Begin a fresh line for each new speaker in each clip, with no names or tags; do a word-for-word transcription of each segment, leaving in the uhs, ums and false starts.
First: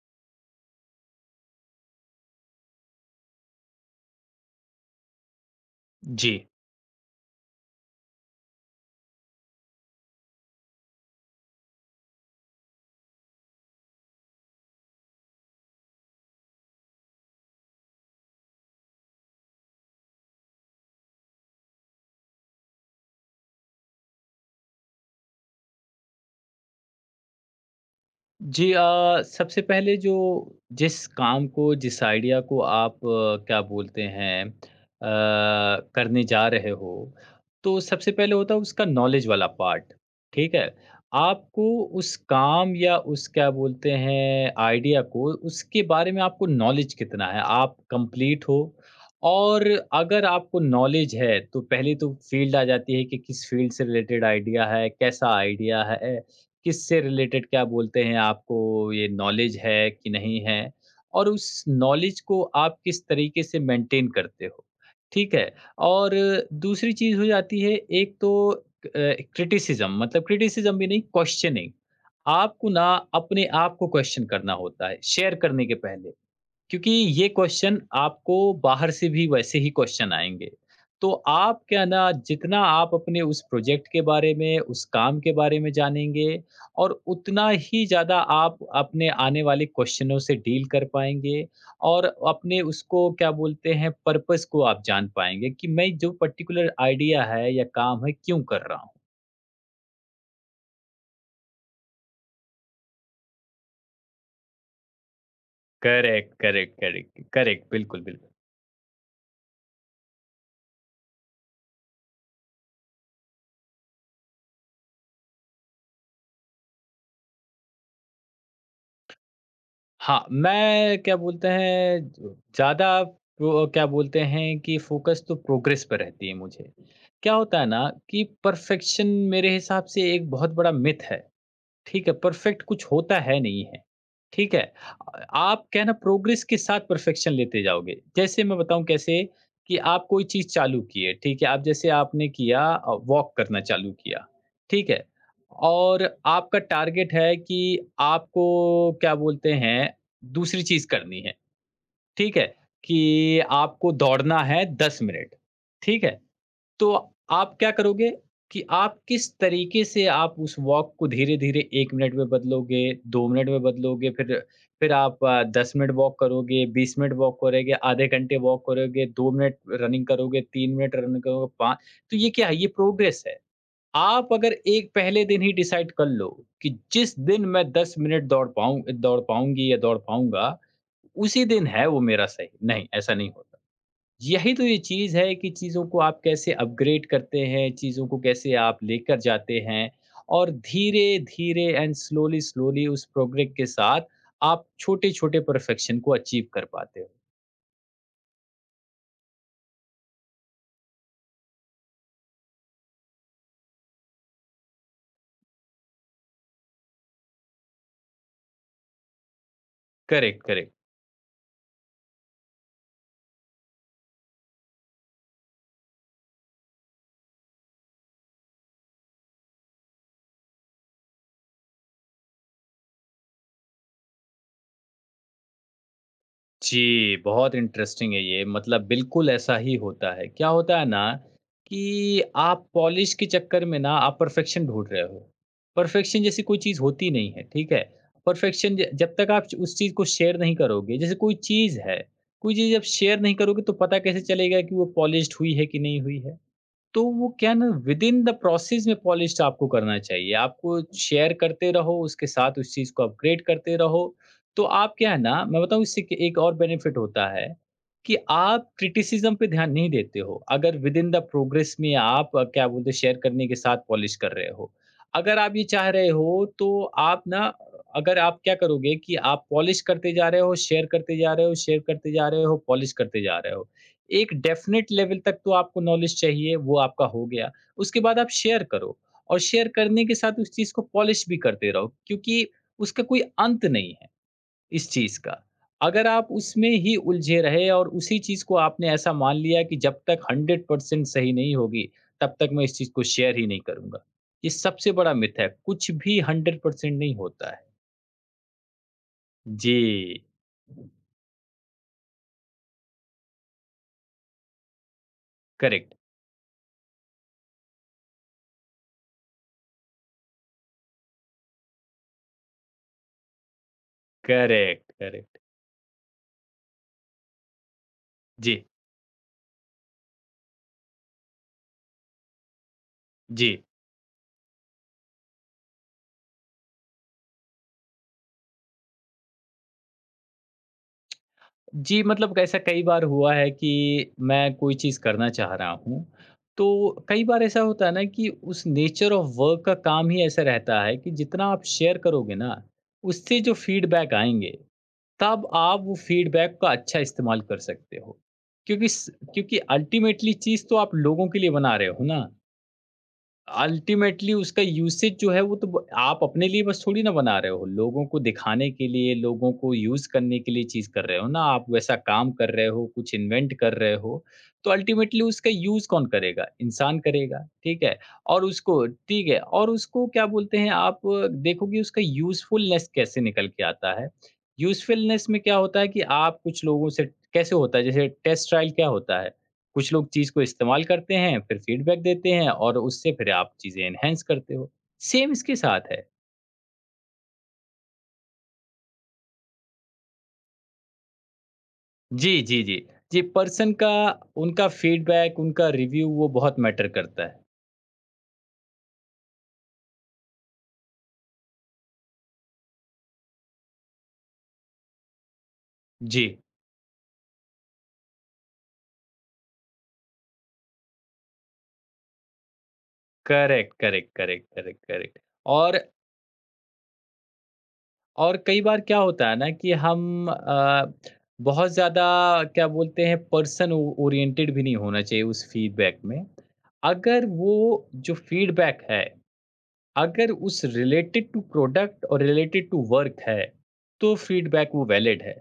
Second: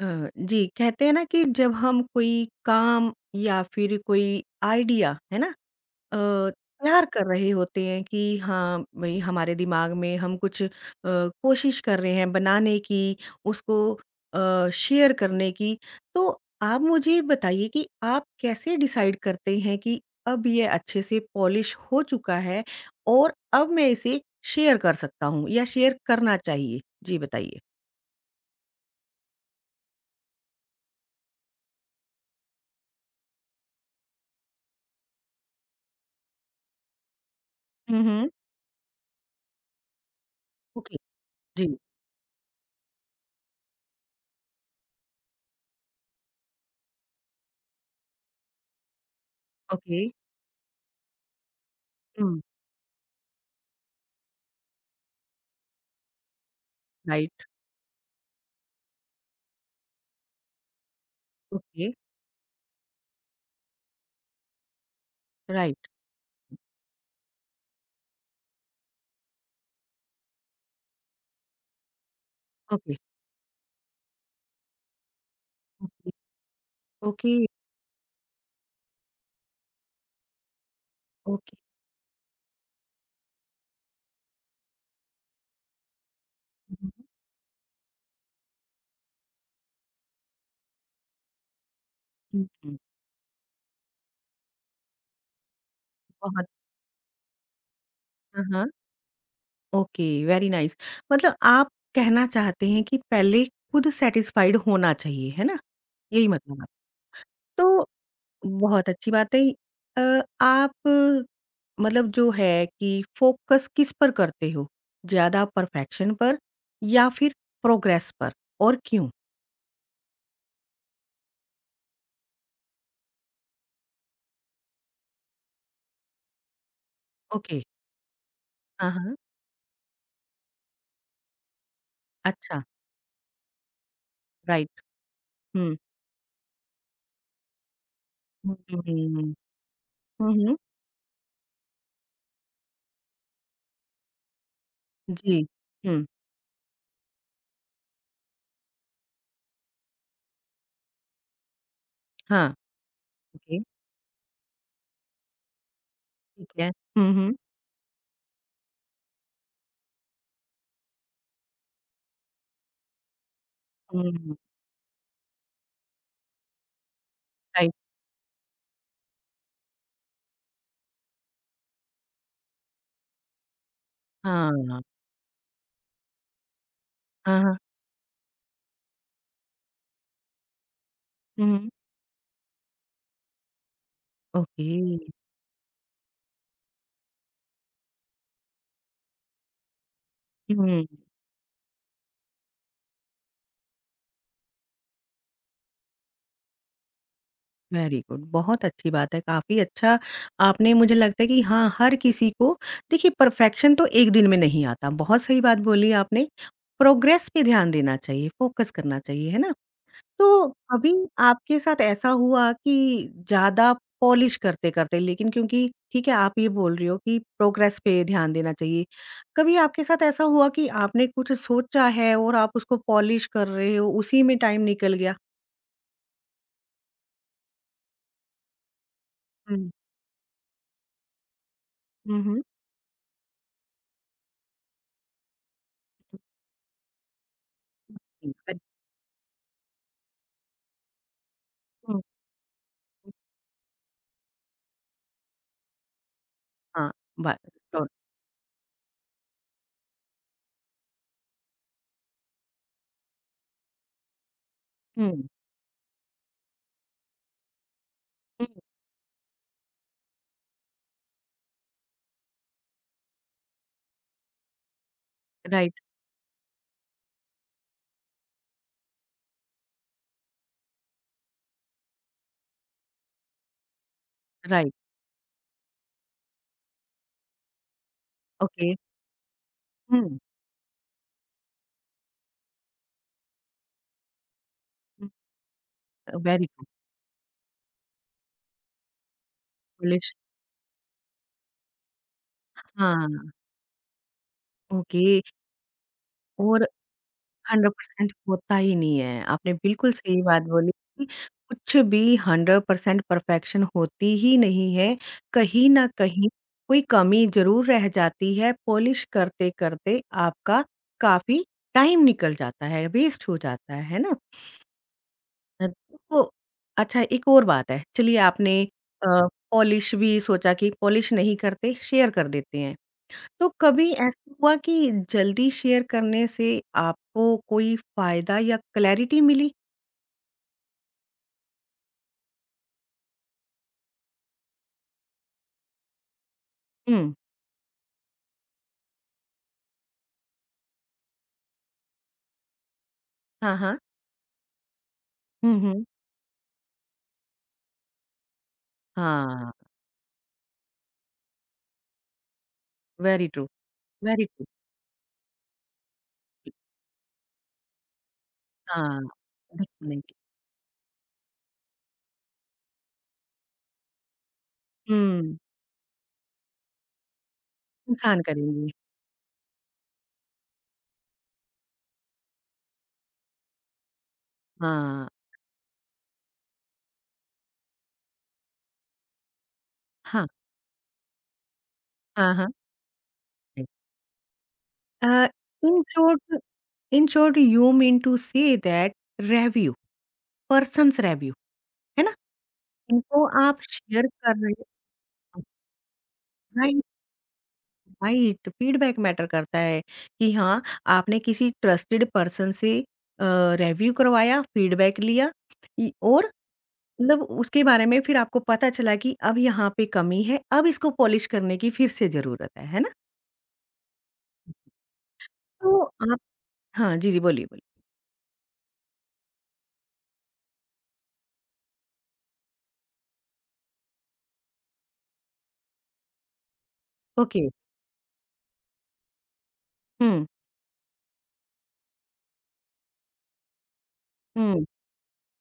अ, जी कहते हैं ना कि जब हम कोई काम या फिर कोई आइडिया है ना अ,
जी।
तैयार कर रहे होते हैं कि हाँ भाई हमारे दिमाग में हम कुछ अ, कोशिश कर रहे हैं बनाने की उसको अ, शेयर करने की तो आप मुझे बताइए कि आप कैसे डिसाइड करते हैं कि अब ये अच्छे से पॉलिश हो चुका है और अब मैं इसे शेयर कर सकता हूँ या शेयर करना चाहिए जी बताइए।
जी, अ, सबसे पहले जो जिस काम को जिस आइडिया को आप आ, क्या बोलते हैं अ, करने जा रहे हो, तो सबसे
हम्म।
पहले होता है उसका नॉलेज वाला पार्ट, ठीक है?
ओके।
आपको
जी।
उस काम या उस क्या बोलते हैं आइडिया को उसके बारे में आपको नॉलेज कितना है? आप कंप्लीट हो और
ओके।
अगर आपको नॉलेज है, तो पहले तो
हुँ,
फील्ड आ जाती है कि किस फील्ड से रिलेटेड आइडिया है, कैसा आइडिया है किससे
राइट,
रिलेटेड क्या बोलते हैं आपको ये नॉलेज है कि नहीं है और उस
ओके,
नॉलेज को आप किस तरीके से मेंटेन करते हो ठीक है।
राइट,
और दूसरी चीज़ हो जाती है, एक तो क्रिटिसिज्म, मतलब क्रिटिसिज्म भी नहीं क्वेश्चनिंग, आपको ना
ओके,
अपने आप को क्वेश्चन करना होता है शेयर करने के
ओके,
पहले क्योंकि ये
ओके,
क्वेश्चन आपको बाहर से भी वैसे ही क्वेश्चन आएँगे। तो
ओके।
आप क्या ना जितना आप अपने उस प्रोजेक्ट के बारे में, उस काम के बारे में जानेंगे
हुँ,
और उतना ही ज़्यादा आप अपने आने वाले क्वेश्चनों से डील कर पाएँगे और
हुँ,
अपने
हुँ,
उसको क्या बोलते हैं पर्पस को आप जान पाएँगे कि मैं जो
बहुत।
पर्टिकुलर आइडिया है या काम है क्यों
हाँ, हाँ,
कर रहा हूँ।
Okay, very nice. मतलब आप कहना चाहते हैं कि पहले खुद सैटिस्फाइड होना चाहिए, है ना? यही
करेक्ट,
मतलब आप
करेक्ट, करेक्ट, करेक्ट,
तो
बिल्कुल, बिल्कुल।
बहुत अच्छी बात है। अ, आप अ, मतलब जो है कि फ़ोकस किस पर करते हो? ज़्यादा परफेक्शन पर या फिर प्रोग्रेस पर और क्यों?
हाँ, मैं क्या बोलते हैं ज़्यादा वो क्या बोलते हैं कि फ़ोकस तो प्रोग्रेस पे रहती है मुझे। क्या
ओके,
होता है ना कि
हाँ,
परफ़ेक्शन
हाँ,
मेरे हिसाब से एक बहुत बड़ा मिथ है। ठीक है,
अच्छा,
परफेक्ट कुछ होता है नहीं है, ठीक है?
राइट,
अ, आप
हुँ,
क्या है ना प्रोग्रेस के साथ परफेक्शन लेते जाओगे। जैसे
हुँ,
मैं
हुँ,
बताऊँ
हुँ,
कैसे,
हुँ।
कि आप कोई
हुँ,
चीज़
हुँ।
चालू किए, ठीक है? आप जैसे आपने किया अ, वॉक करना चालू किया, ठीक है?
जी।
और
हुँ,
आपका टारगेट है कि आपको क्या बोलते हैं दूसरी चीज़ करनी है, ठीक है?
हाँ,
कि
ओके,
आपको दौड़ना है दस मिनट, ठीक है?
ठीक है।
तो
हुँ, हुँ,
आप क्या करोगे कि आप किस तरीके से आप उस वॉक को धीरे-धीरे एक मिनट में बदलोगे, दो मिनट में बदलोगे,
हुँ,
फिर फिर आप अ, दस मिनट वॉक करोगे, बीस मिनट वॉक
राइट।
करोगे, आधे घंटे वॉक करोगे, दो मिनट रनिंग करोगे, तीन मिनट रनिंग करोगे, पाँच। तो ये क्या है? ये प्रोग्रेस है। आप
हाँ,
अगर
हाँ,
एक पहले दिन ही डिसाइड कर लो कि जिस दिन
हाँ,
मैं दस मिनट दौड़ पाऊँ दौड़ पाऊँगी या दौड़ पाऊँगा, उसी दिन
हुँ,
है वो मेरा सही। नहीं, ऐसा नहीं होता। यही तो
ओके,
ये चीज़ है कि चीज़ों को आप कैसे अपग्रेड करते हैं, चीज़ों को कैसे आप लेकर जाते हैं और
हुँ,
धीरे-धीरे एंड स्लोली स्लोली उस प्रोग्रेस के साथ आप छोटे-छोटे परफेक्शन को अचीव कर पाते हो।
वेरी गुड, बहुत अच्छी बात है, काफ़ी अच्छा। आपने मुझे लगता है कि हाँ, हर किसी को देखिए परफेक्शन तो एक दिन में नहीं आता, बहुत सही बात बोली आपने, प्रोग्रेस पे ध्यान देना चाहिए, फ़ोकस करना चाहिए, है ना?
करेक्ट,
तो
करेक्ट।
कभी आपके साथ ऐसा हुआ कि ज़्यादा पॉलिश करते-करते लेकिन क्योंकि ठीक है, आप ये बोल रही हो कि प्रोग्रेस पे ध्यान देना चाहिए। कभी आपके साथ ऐसा हुआ कि आपने कुछ सोचा है और आप उसको पॉलिश कर रहे हो, उसी में टाइम निकल गया?
जी, बहुत इंटरेस्टिंग है ये, मतलब बिल्कुल ऐसा
हुँ।
ही होता है। क्या होता है ना
हुँ,
कि
हुँ।
आप पॉलिश के चक्कर में ना आप परफेक्शन ढूँढ रहे हो। परफेक्शन जैसी कोई चीज़ होती नहीं है, ठीक है?
जी, अ
परफेक्शन ज जब तक आप उस चीज़ को शेयर नहीं करोगे, जैसे कोई चीज़ है,
हुँ,
कोई चीज़ जब
हुँ।
शेयर नहीं करोगे तो पता कैसे चलेगा कि वो पॉलिश्ड हुई है कि नहीं हुई है?
हाँ,
तो वो
बा
क्या ना
डॉट।
विदिन द प्रोसेस में पॉलिश्ड आपको करना चाहिए। आपको शेयर करते रहो, उसके साथ उस चीज़ को अपग्रेड करते रहो। तो आप
हुँ,
क्या है
हुँ।
ना मैं बताऊँ इससे कि एक और बेनिफिट होता है कि आप क्रिटिसिज़्म पे ध्यान नहीं देते हो। अगर विदिन द प्रोग्रेस में आप अ, क्या बोलते हैं शेयर करने के साथ पॉलिश कर रहे हो। अगर आप ये
राइट,
चाह रहे हो तो आप ना अगर आप क्या करोगे कि आप पॉलिश करते जा रहे हो, शेयर करते जा रहे हो, शेयर करते जा रहे हो, पॉलिश करते जा रहे हो। एक
राइट,
डेफ़िनेट लेवल तक तो आपको नॉलेज चाहिए, वो आपका हो गया। उसके बाद आप शेयर
ओके।
करो और शेयर करने के
हुँ,
साथ उस चीज़ को पॉलिश भी करते रहो क्योंकि उसका कोई अंत नहीं है इस
हुँ।
चीज़ का। अगर आप
वेरी गुड
उसमें ही उलझे रहे और उसी चीज़ को आपने ऐसा मान लिया कि जब
पॉलिश।
तक हंड्रेड परसेंट सही नहीं होगी, तब तक मैं इस चीज़ को
हाँ,
शेयर ही नहीं करूँगा। ये सबसे
ओके
बड़ा मिथ है, कुछ भी
और
हंड्रेड परसेंट नहीं होता है।
सौ प्रतिशत होता ही नहीं है। आपने
जी।
बिल्कुल सही बात बोली कि कुछ भी हंड्रेड परसेंट परफेक्शन होती ही नहीं है। कहीं न
करेक्ट,
कहीं कोई कमी ज़रूर रह जाती है, पॉलिश करते-करते आपका काफ़ी टाइम निकल जाता है, वेस्ट हो जाता है, है ना?
Correct, correct.
अ, तो अच्छा एक और बात है, चलिए आपने
जी,
अ, पॉलिश भी सोचा कि पॉलिश नहीं करते, शेयर कर देते हैं। तो
जी।
कभी ऐसा हुआ कि जल्दी शेयर करने से आपको कोई फायदा या क्लैरिटी मिली?
जी, मतलब ऐसा कई बार हुआ है कि मैं कोई चीज़ करना चाह रहा हूँ, तो
हुँ।
कई बार ऐसा होता है ना कि उस नेचर ऑफ वर्क का काम ही ऐसा रहता है कि जितना आप शेयर करोगे ना, उससे जो
हाँ, हाँ।
फीडबैक आएँगे, तब
हुँ,
आप
हुँ।
वो फीडबैक का अच्छा इस्तेमाल कर सकते हो। क्योंकि स
हाँ,
क्योंकि अल्टीमेटली चीज़ तो आप लोगों के लिए बना रहे हो ना।
Very true, very
ultimately
true.
उसका यूसेज जो है वो तो ब आप अपने लिए बस थोड़ी ना बना रहे हो, लोगों को दिखाने के
हाँ,
लिए, लोगों को
बिल्कुल नहीं।
यूज़ करने के लिए चीज़ कर रहे हो ना, आप वैसा काम कर रहे हो, कुछ इन्वेंट कर रहे हो, तो अल्टीमेटली
हुँ।
उसका यूज़ कौन करेगा? इंसान करेगा, ठीक है?
इंसान
और
करेंगे।
उसको ठीक है, और उसको क्या बोलते हैं आप देखोगे उसका यूज़फुलनेस कैसे निकल के आता है।
हाँ,
यूज़फुलनेस में क्या होता है कि आप कुछ लोगों से कैसे होता है जैसे टेस्ट ट्रायल क्या होता है? कुछ लोग
हाँ,
चीज़ को इस्तेमाल करते हैं, फिर फीडबैक देते
हाँ,
हैं
हाँ।
और उससे फिर आप चीज़ें एनहांस करते हो।
अ,
सेम इसके
इन
साथ है।
Short, in short you mean to say that review, persons review है ना?
जी, जी, जी। जी,
इनको आप
पर्सन का
शेयर कर रहे
उनका फीडबैक, उनका रिव्यू वो बहुत
हो।
मैटर करता है।
राइट, फीडबैक मैटर करता है कि हाँ, आपने किसी ट्रस्टेड पर्सन से रिव्यू करवाया, फीडबैक लिया इ-
जी,
और मतलब उसके बारे में फिर आपको पता चला कि अब यहाँ पे कमी है, अब इसको पॉलिश करने की फिर से जरूरत है है ना?
Correct, correct, correct, correct, correct. और
तो आप, हाँ जी जी, बोलिए बोलिए।
और कई बार क्या होता है ना कि हम अ, बहुत ज़्यादा क्या बोलते हैं पर्सन ओ ओरिएंटेड भी नहीं होना चाहिए उस फीडबैक में। अगर
ओके।
वो जो फीडबैक है
हम्म।
अगर उस रिलेटेड टू प्रोडक्ट और रिलेटेड टू वर्क है तो
हम्म।
फीडबैक वो वैलिड है।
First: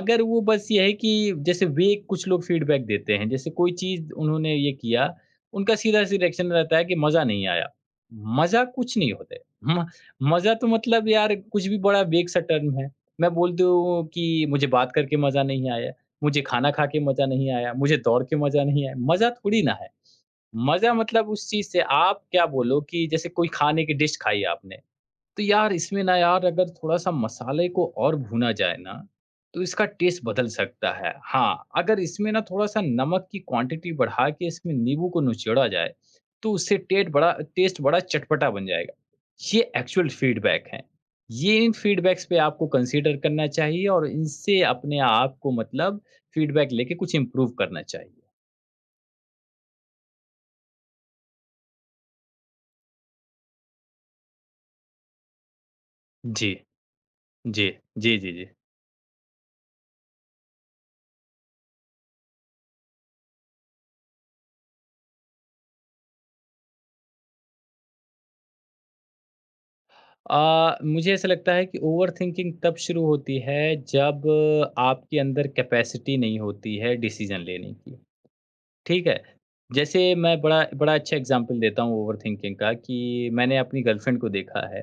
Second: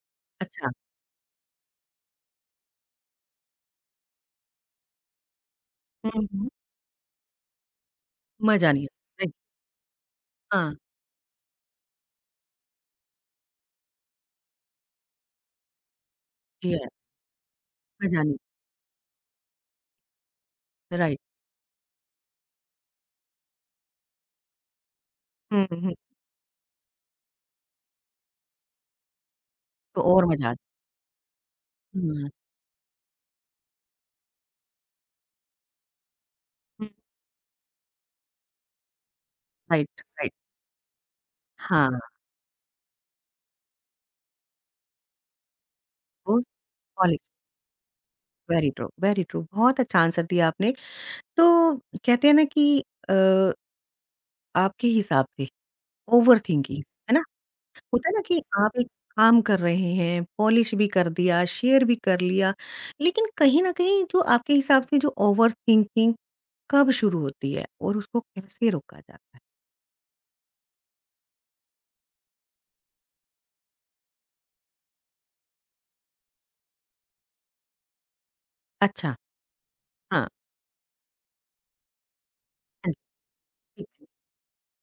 अगर वो बस
अच्छा।
ये है कि जैसे वे कुछ लोग फीडबैक देते हैं, जैसे कोई चीज़ उन्होंने ये किया, उनका सीधा
हम्म,
सी
हम्म,
रिएक्शन रहता है कि मज़ा नहीं आया। मज़ा
मजा नहीं
कुछ
आया,
नहीं
राइट।
होता है। म- मज़ा तो
हाँ
मतलब यार कुछ भी बड़ा वेग सा टर्म है। मैं बोल दूँ कि मुझे बात करके मज़ा नहीं आया, मुझे खाना
जी
खा
हाँ,
के मज़ा नहीं आया, मुझे
मजा
दौड़
नहीं।
के मज़ा नहीं आया, मज़ा थोड़ी ना है। मज़ा
राइट।
मतलब उस चीज़ से आप क्या बोलो कि जैसे कोई खाने की डिश खाई आपने, तो
हम्म,
यार
हम्म।
इसमें ना यार अगर थोड़ा-सा मसाले को और भुना जाए ना, तो इसका
तो
टेस्ट
और मजा
बदल
आता।
सकता है। हाँ, अगर
हम्म,
इसमें ना थोड़ा-सा नमक की क्वांटिटी बढ़ा के इसमें नींबू को निचोड़ा जाए, तो उससे
हम्म,
टेट बड़ा टेस्ट बड़ा चटपटा बन जाएगा। ये
राइट,
एक्चुअल
राइट।
फीडबैक हैं। ये इन
हाँ,
फीडबैक्स पे आपको कंसीडर करना चाहिए और इनसे अपने आप को मतलब
वो
फीडबैक लेके कुछ
पॉलिश।
इम्प्रूव करना चाहिए।
Very true, very true. बहुत अच्छा आंसर दिया आपने। तो कहते हैं ना कि अ, आपके हिसाब से
जी।
ओवरथिंकिंग, जी। है ना?
जी।
होता है
जी,
ना
जी,
कि
जी।
आप एक काम कर रहे हैं, पॉलिश भी कर दिया, शेयर भी कर लिया, लेकिन कहीं न कहीं जो आपके हिसाब से जो ओवरथिंकिंग कब शुरू होती है और उसको कैसे रोका जाता है?
अ, मुझे ऐसा लगता है कि ओवरथिंकिंग तब शुरू होती है जब आपके अंदर कैपेसिटी नहीं होती है डिसीजन लेने की, ठीक
अच्छा,
है? जैसे
हाँ,
मैं बड़ा बड़ा अच्छा एग्ज़ाम्पल देता हूँ ओवरथिंकिंग का
हाँ
कि मैंने अपनी
जी, ठीक है।
गर्लफ्रेंड को देखा है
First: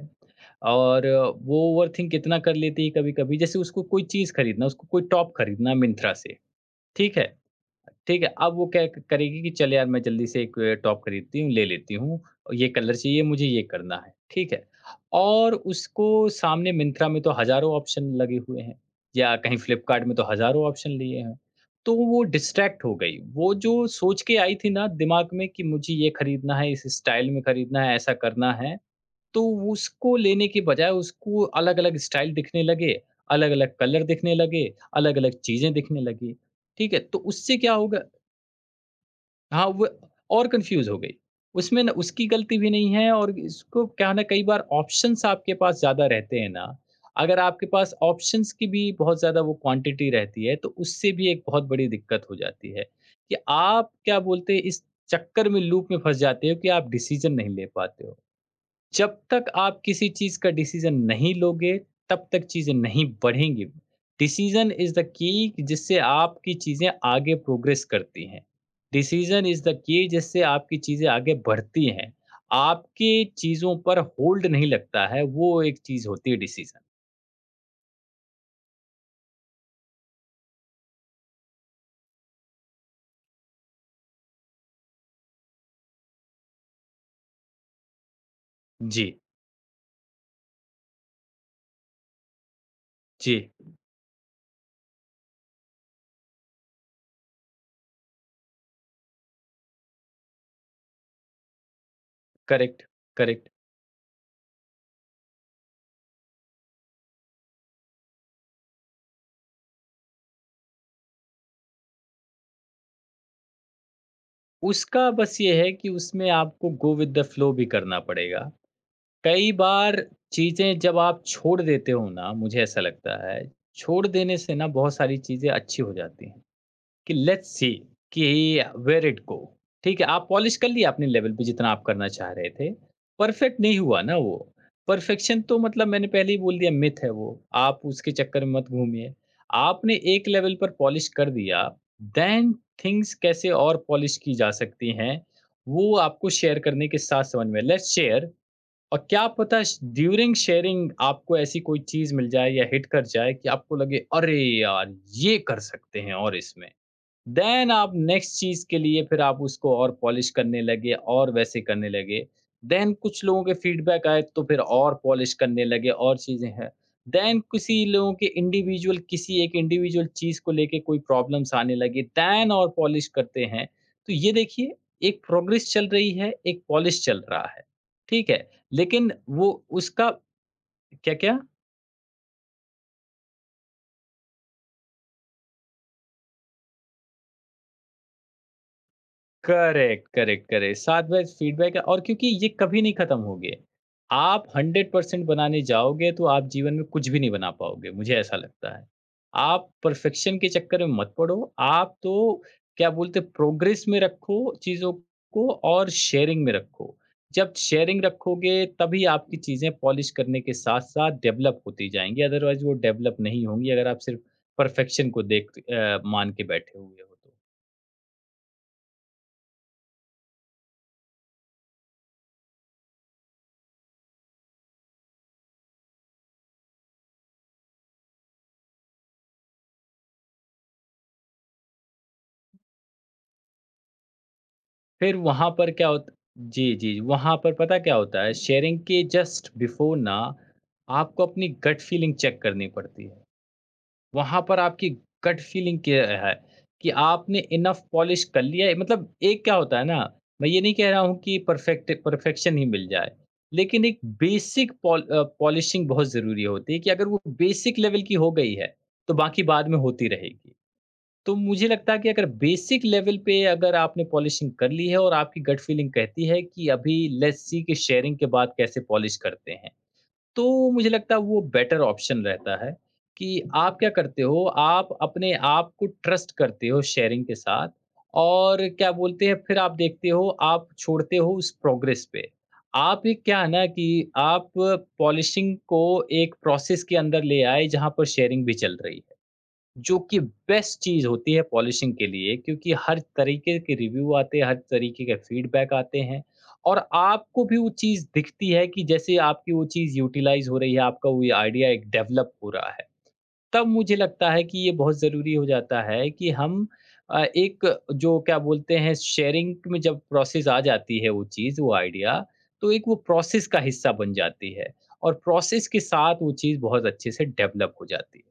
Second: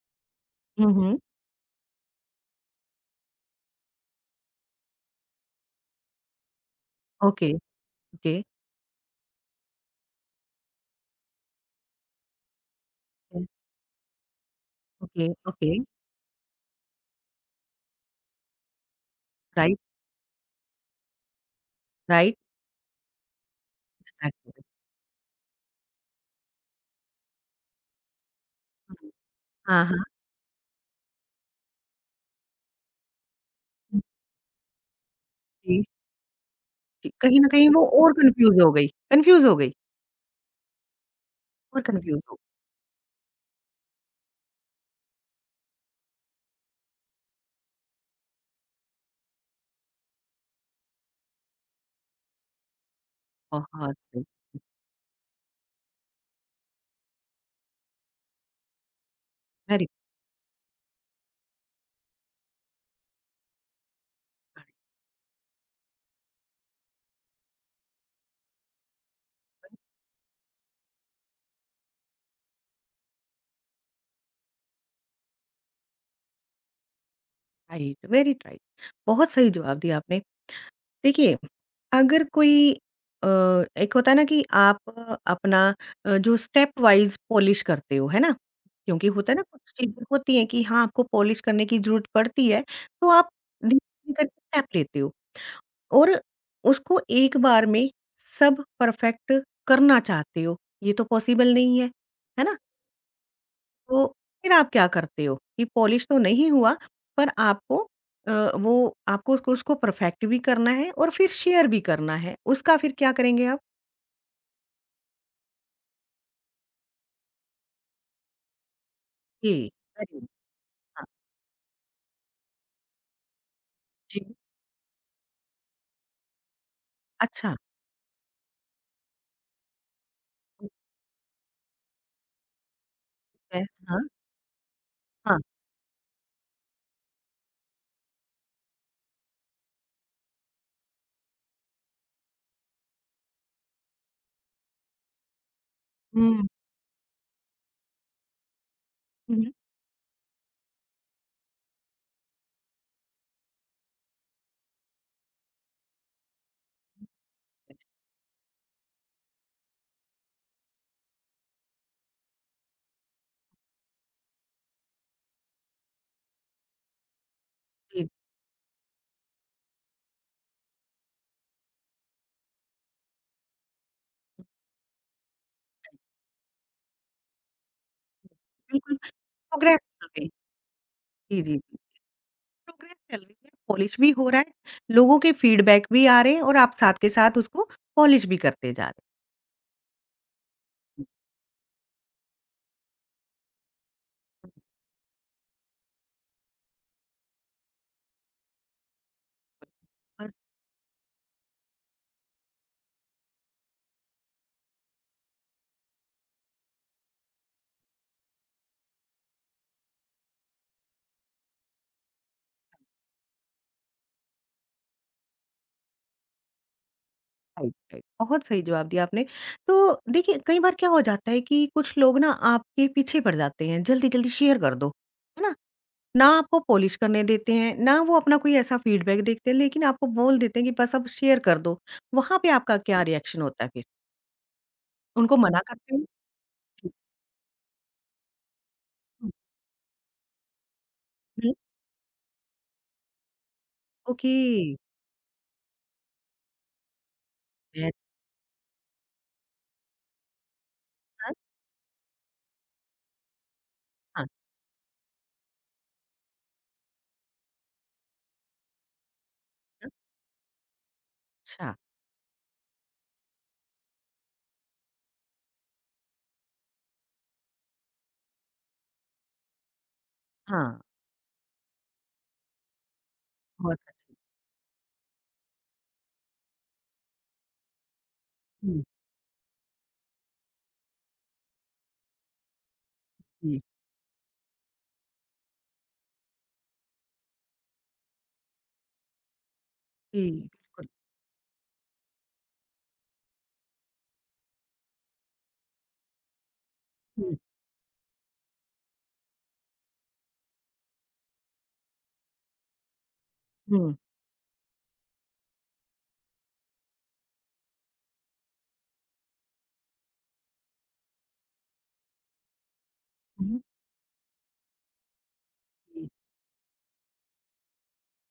हुँ,
और
हुँ।
वो ओवरथिंक इतना कर लेती है कभी-कभी, जैसे उसको कोई चीज़ खरीदना, उसको कोई टॉप खरीदना मिंत्रा से, ठीक है?
ओके,
ठीक है,
ओके,
अब वो क्या क करेगी कि चल यार मैं जल्दी से एक टॉप खरीदती हूँ, ले लेती हूँ, ये कलर चाहिए
ओके,
मुझे, ये करना है, ठीक है।
ओके,
और
ओके।
उसको सामने मिंत्रा में तो हज़ारों ऑप्शन लगे हुए हैं या कहीं
राइट,
फ्लिपकार्ट में तो हज़ारों ऑप्शन लिए हैं। तो वो
राइट,
डिस्ट्रैक्ट हो गई, वो जो सोच के आई
एग्ज़ैक्टली।
थी ना दिमाग में कि मुझे ये खरीदना है, इस स्टाइल में खरीदना है, ऐसा करना है,
हुँ,
तो
हाँ, हाँ।
उसको लेने के बजाय उसको अलग-अलग स्टाइल दिखने लगे, अलग-अलग कलर दिखने लगे, अलग-अलग चीज़ें
जी।
दिखने लगी, ठीक है।
जी,
तो
कहीं न
उससे
कहीं
क्या
वो
होगा,
और कन्फ्यूज़ हो गई, कन्फ्यूज़ हो
हाँ,
गई
वो और कन्फ्यूज़ हो गई।
और
उसमें ना
कन्फ्यूज़
उसकी
हो गई।
गलती भी नहीं है और इसको क्या ना कई बार ऑप्शंस आपके पास ज़्यादा रहते हैं ना, अगर आपके पास ऑप्शंस की भी बहुत ज़्यादा वो क्वांटिटी रहती है, तो उससे भी एक बहुत बड़ी दिक्कत हो जाती है, कि आप
बहुत
क्या
सही,
बोलते हैं इस चक्कर में लूप में फँस जाते हो कि आप डिसीज़न नहीं ले पाते हो। जब तक आप
वेरी
किसी चीज़ का डिसीज़न नहीं लोगे, तब तक चीज़ें नहीं बढ़ेंगी।
Good,
decision is the key कि जिससे आपकी चीज़ें आगे प्रोग्रेस करती हैं। डिसीज़न इज़ द की जिससे आपकी चीज़ें आगे बढ़ती हैं। आपकी चीज़ों पर होल्ड नहीं लगता है, वो एक चीज़ होती है डिसीज़न।
Right, very right. बहुत सही जवाब दिया आपने। देखिए, अगर कोई अ, एक होता है ना कि आप अपना अ, जो स्टेप वाइज़ पॉलिश करते हो, है ना? क्योंकि
जी,
होता है ना कुछ चीज़ें होती हैं कि हाँ, आपको पॉलिश करने की ज़रूरत पड़ती है, तो आप
जी।
धीरे-धीरे करके स्टेप लेते हो और उसको एक बार में सब परफेक्ट करना चाहते हो, ये तो पॉसिबल नहीं है, है ना?
Correct, correct.
तो फिर आप क्या करते हो कि पॉलिश तो नहीं हुआ पर आपको अ, वो आपको उसको उसको परफेक्ट भी करना है और फिर शेयर भी करना है। उसका फिर क्या करेंगे आप?
उसका बस ये है कि उसमें आपको गो विद द फ्लो भी करना पड़ेगा। कई
जी।
बार
अरे!
चीज़ें जब
हाँ।
आप छोड़ देते हो ना, मुझे ऐसा लगता है, छोड़
जी।
देने से ना बहुत सारी चीज़ें अच्छी हो जाती हैं, कि लेट्स
अच्छा।
सी कि वेयर इट गो। ठीक है, आप पॉलिश कर
ठीक
लिया अपने लेवल पे जितना आप करना चाह रहे थे, परफेक्ट
है।
नहीं
हाँ,
हुआ ना वो,
हाँ।
परफेक्शन तो मतलब मैंने पहले ही बोल दिया मिथ है वो, आप उसके चक्कर में मत घूमिए। आपने एक लेवल पर पॉलिश कर दिया, देन थिंग्स कैसे और पॉलिश की जा सकती हैं, वो आपको
हुँ,
शेयर करने के साथ समझ में लेट्स शेयर, और क्या
हुँ।
पता ड्यूरिंग शेयरिंग आपको ऐसी कोई चीज़ मिल जाए या हिट कर जाए कि आपको लगे अरे यार! ये कर सकते हैं और इसमें। देन आप नेक्स्ट चीज़ के लिए फिर आप उसको और पॉलिश करने लगे और वैसे करने लगे। देन कुछ लोगों के फीडबैक आए तो फिर और पॉलिश करने लगे और चीज़ें हैं। देन किसी
जी, जी,
लोगों के इंडिविजुअल किसी एक इंडिविजुअल चीज़ को लेके कोई प्रॉब्लम्स आने लगी, देन और पॉलिश करते हैं। तो ये देखिए एक प्रोग्रेस चल रही है, एक पॉलिश चल रहा है। ठीक है?
बिल्कुल,
लेकिन वो
प्रोग्रेस चल
उसका
रही है।
क्या-क्या?
जी, जी, जी। प्रोग्रेस चल रही है, पॉलिश भी हो रहा है, लोगों के फीडबैक भी आ रहे हैं और आप साथ के साथ उसको पॉलिश भी करते जा रहे
करेक्ट, करेक्ट, करेक्ट। साथ में फीडबैक है और क्योंकि ये कभी नहीं खत्म होंगे। आप हंड्रेड परसेंट बनाने जाओगे तो आप जीवन में कुछ भी नहीं बना पाओगे, मुझे ऐसा लगता है। आप
हैं।
परफेक्शन के चक्कर में मत पड़ो, आप तो क्या बोलते हैं प्रोग्रेस में रखो चीज़ों को और शेयरिंग में रखो। जब शेयरिंग रखोगे तभी आपकी चीज़ें पॉलिश करने के साथ-साथ डेवलप होती जाएँगी, अदरवाइज़ वो डेवलप नहीं होंगी अगर आप सिर्फ परफेक्शन को देख अ, मान के बैठे हुए हो तो।
Right, right. बहुत सही जवाब दिया आपने। तो देखिए, कई बार क्या हो जाता है कि कुछ लोग ना आपके पीछे पड़ जाते हैं, जल्दी-जल्दी शेयर कर दो, है ना? ना आपको पॉलिश करने देते हैं, ना वो अपना कोई ऐसा फीडबैक देखते हैं, लेकिन आपको बोल देते हैं कि बस अब शेयर कर दो। वहाँ पे आपका क्या रिएक्शन होता है फिर?
फिर
उनको
वहाँ
मना
पर क्या
करते हैं?
होत जी,
जी।
जी। वहाँ पर पता क्या होता है, शेयरिंग के
हुँ,
जस्ट बिफ़ोर ना, आपको अपनी
हुँ।
गट फीलिंग चेक करनी पड़ती है।
ओके।
वहाँ पर आपकी गट फीलिंग क्या है कि आपने इनफ
वेरी
पॉलिश कर लिया है, मतलब एक क्या होता है ना, मैं ये नहीं कह रहा हूँ
नाइस।
कि परफेक्ट परफेक्शन ही मिल जाए। लेकिन एक
हाँ,
बेसिक पॉल अ, पॉलिशिंग बहुत ज़रूरी होती है कि अगर वो बेसिक लेवल की हो गई है, तो बाकी बाद में होती रहेगी। तो मुझे
अच्छा।
लगता है कि अगर बेसिक लेवल पे अगर आपने पॉलिशिंग कर ली है और आपकी गट फीलिंग कहती है कि अभी लेट्स सी कि शेयरिंग के बाद कैसे पॉलिश करते हैं,
हाँ,
तो मुझे लगता है वो बेटर ऑप्शन रहता है कि आप
बहुत
क्या
अच्छी।
करते हो, आप अपने आप को ट्रस्ट करते हो शेयरिंग के साथ और
हुँ,
क्या बोलते हैं फिर आप देखते हो, आप छोड़ते हो उस प्रोग्रेस पे। आप एक क्या है
जी,
ना कि आप पॉलिशिंग को एक प्रोसेस के अंदर ले आए जहाँ पर शेयरिंग भी चल रही है। जो कि
जी,
बेस्ट
बिल्कुल।
चीज़ होती है पॉलिशिंग के लिए क्योंकि हर तरीके के रिव्यू आते हैं, हर तरीके के फीडबैक आते हैं और
हुँ,
आपको भी वो चीज़ दिखती है कि जैसे आपकी वो चीज़ यूटिलाइज़ हो रही है, आपका वो आइडिया एक डेवलप हो रहा है। तब
हुँ,
मुझे लगता है कि ये बहुत ज़रूरी हो जाता है कि हम अ, एक जो क्या बोलते हैं शेयरिंग में जब प्रोसेस आ जाती है वो चीज़, वो आइडिया, तो एक वो प्रोसेस
हुँ।
का हिस्सा बन जाती है और प्रोसेस के साथ वो चीज़ बहुत अच्छे से डेवलप हो जाती है।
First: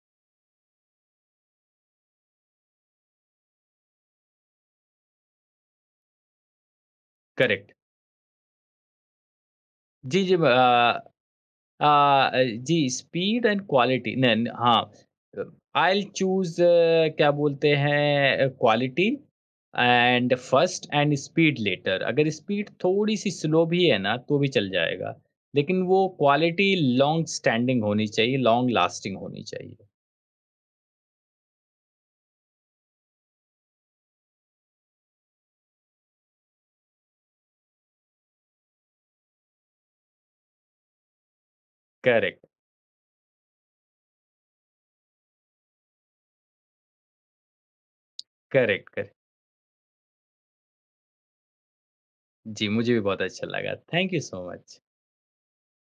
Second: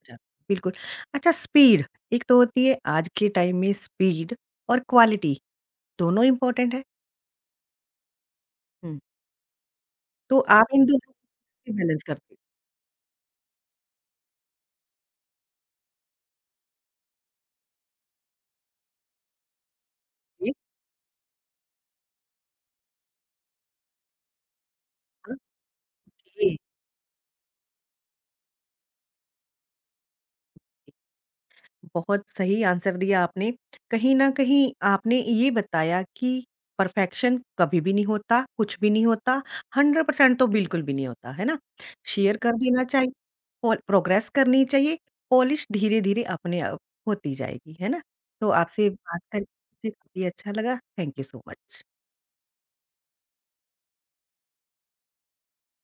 अच्छा, बिल्कुल। अच्छा, स्पीड, एक तो होती है आज के टाइम में स्पीड और क्वालिटी, दोनों इम्पोर्टेंट है।
करेक्ट।
हुँ।
जी, जी।
तो
ब अ
आप इन दोनों को
अ
कैसे बैलेंस करते हैं?
अ, जी, स्पीड एंड क्वालिटी नन, हाँ, आई विल चूज़ क्या बोलते हैं क्वालिटी एंड
ये,
फर्स्ट एंड स्पीड लेटर। अगर स्पीड थोड़ी-सी स्लो भी है ना, तो भी चल जाएगा।
हाँ,
लेकिन वो
ये
क्वालिटी लॉन्ग स्टैंडिंग होनी चाहिए, लॉन्ग लास्टिंग होनी चाहिए।
बहुत सही आंसर दिया आपने। कहीं न कहीं आपने ये बताया कि परफेक्शन कभी भी नहीं होता, कुछ भी नहीं होता, हंड्रेड परसेंट तो बिल्कुल भी नहीं होता, है ना? शेयर
करेक्ट,
कर देना चाहिए, और प्रोग्रेस करनी चाहिए, पॉलिश धीरे-धीरे अपने आप होती जाएगी, है ना? तो आपसे
करेक्ट, करेक्ट।
बात करके मुझे काफ़ी अच्छा लगा। Thank you so much.
जी, मुझे भी बहुत अच्छा लगा। Thank you so much.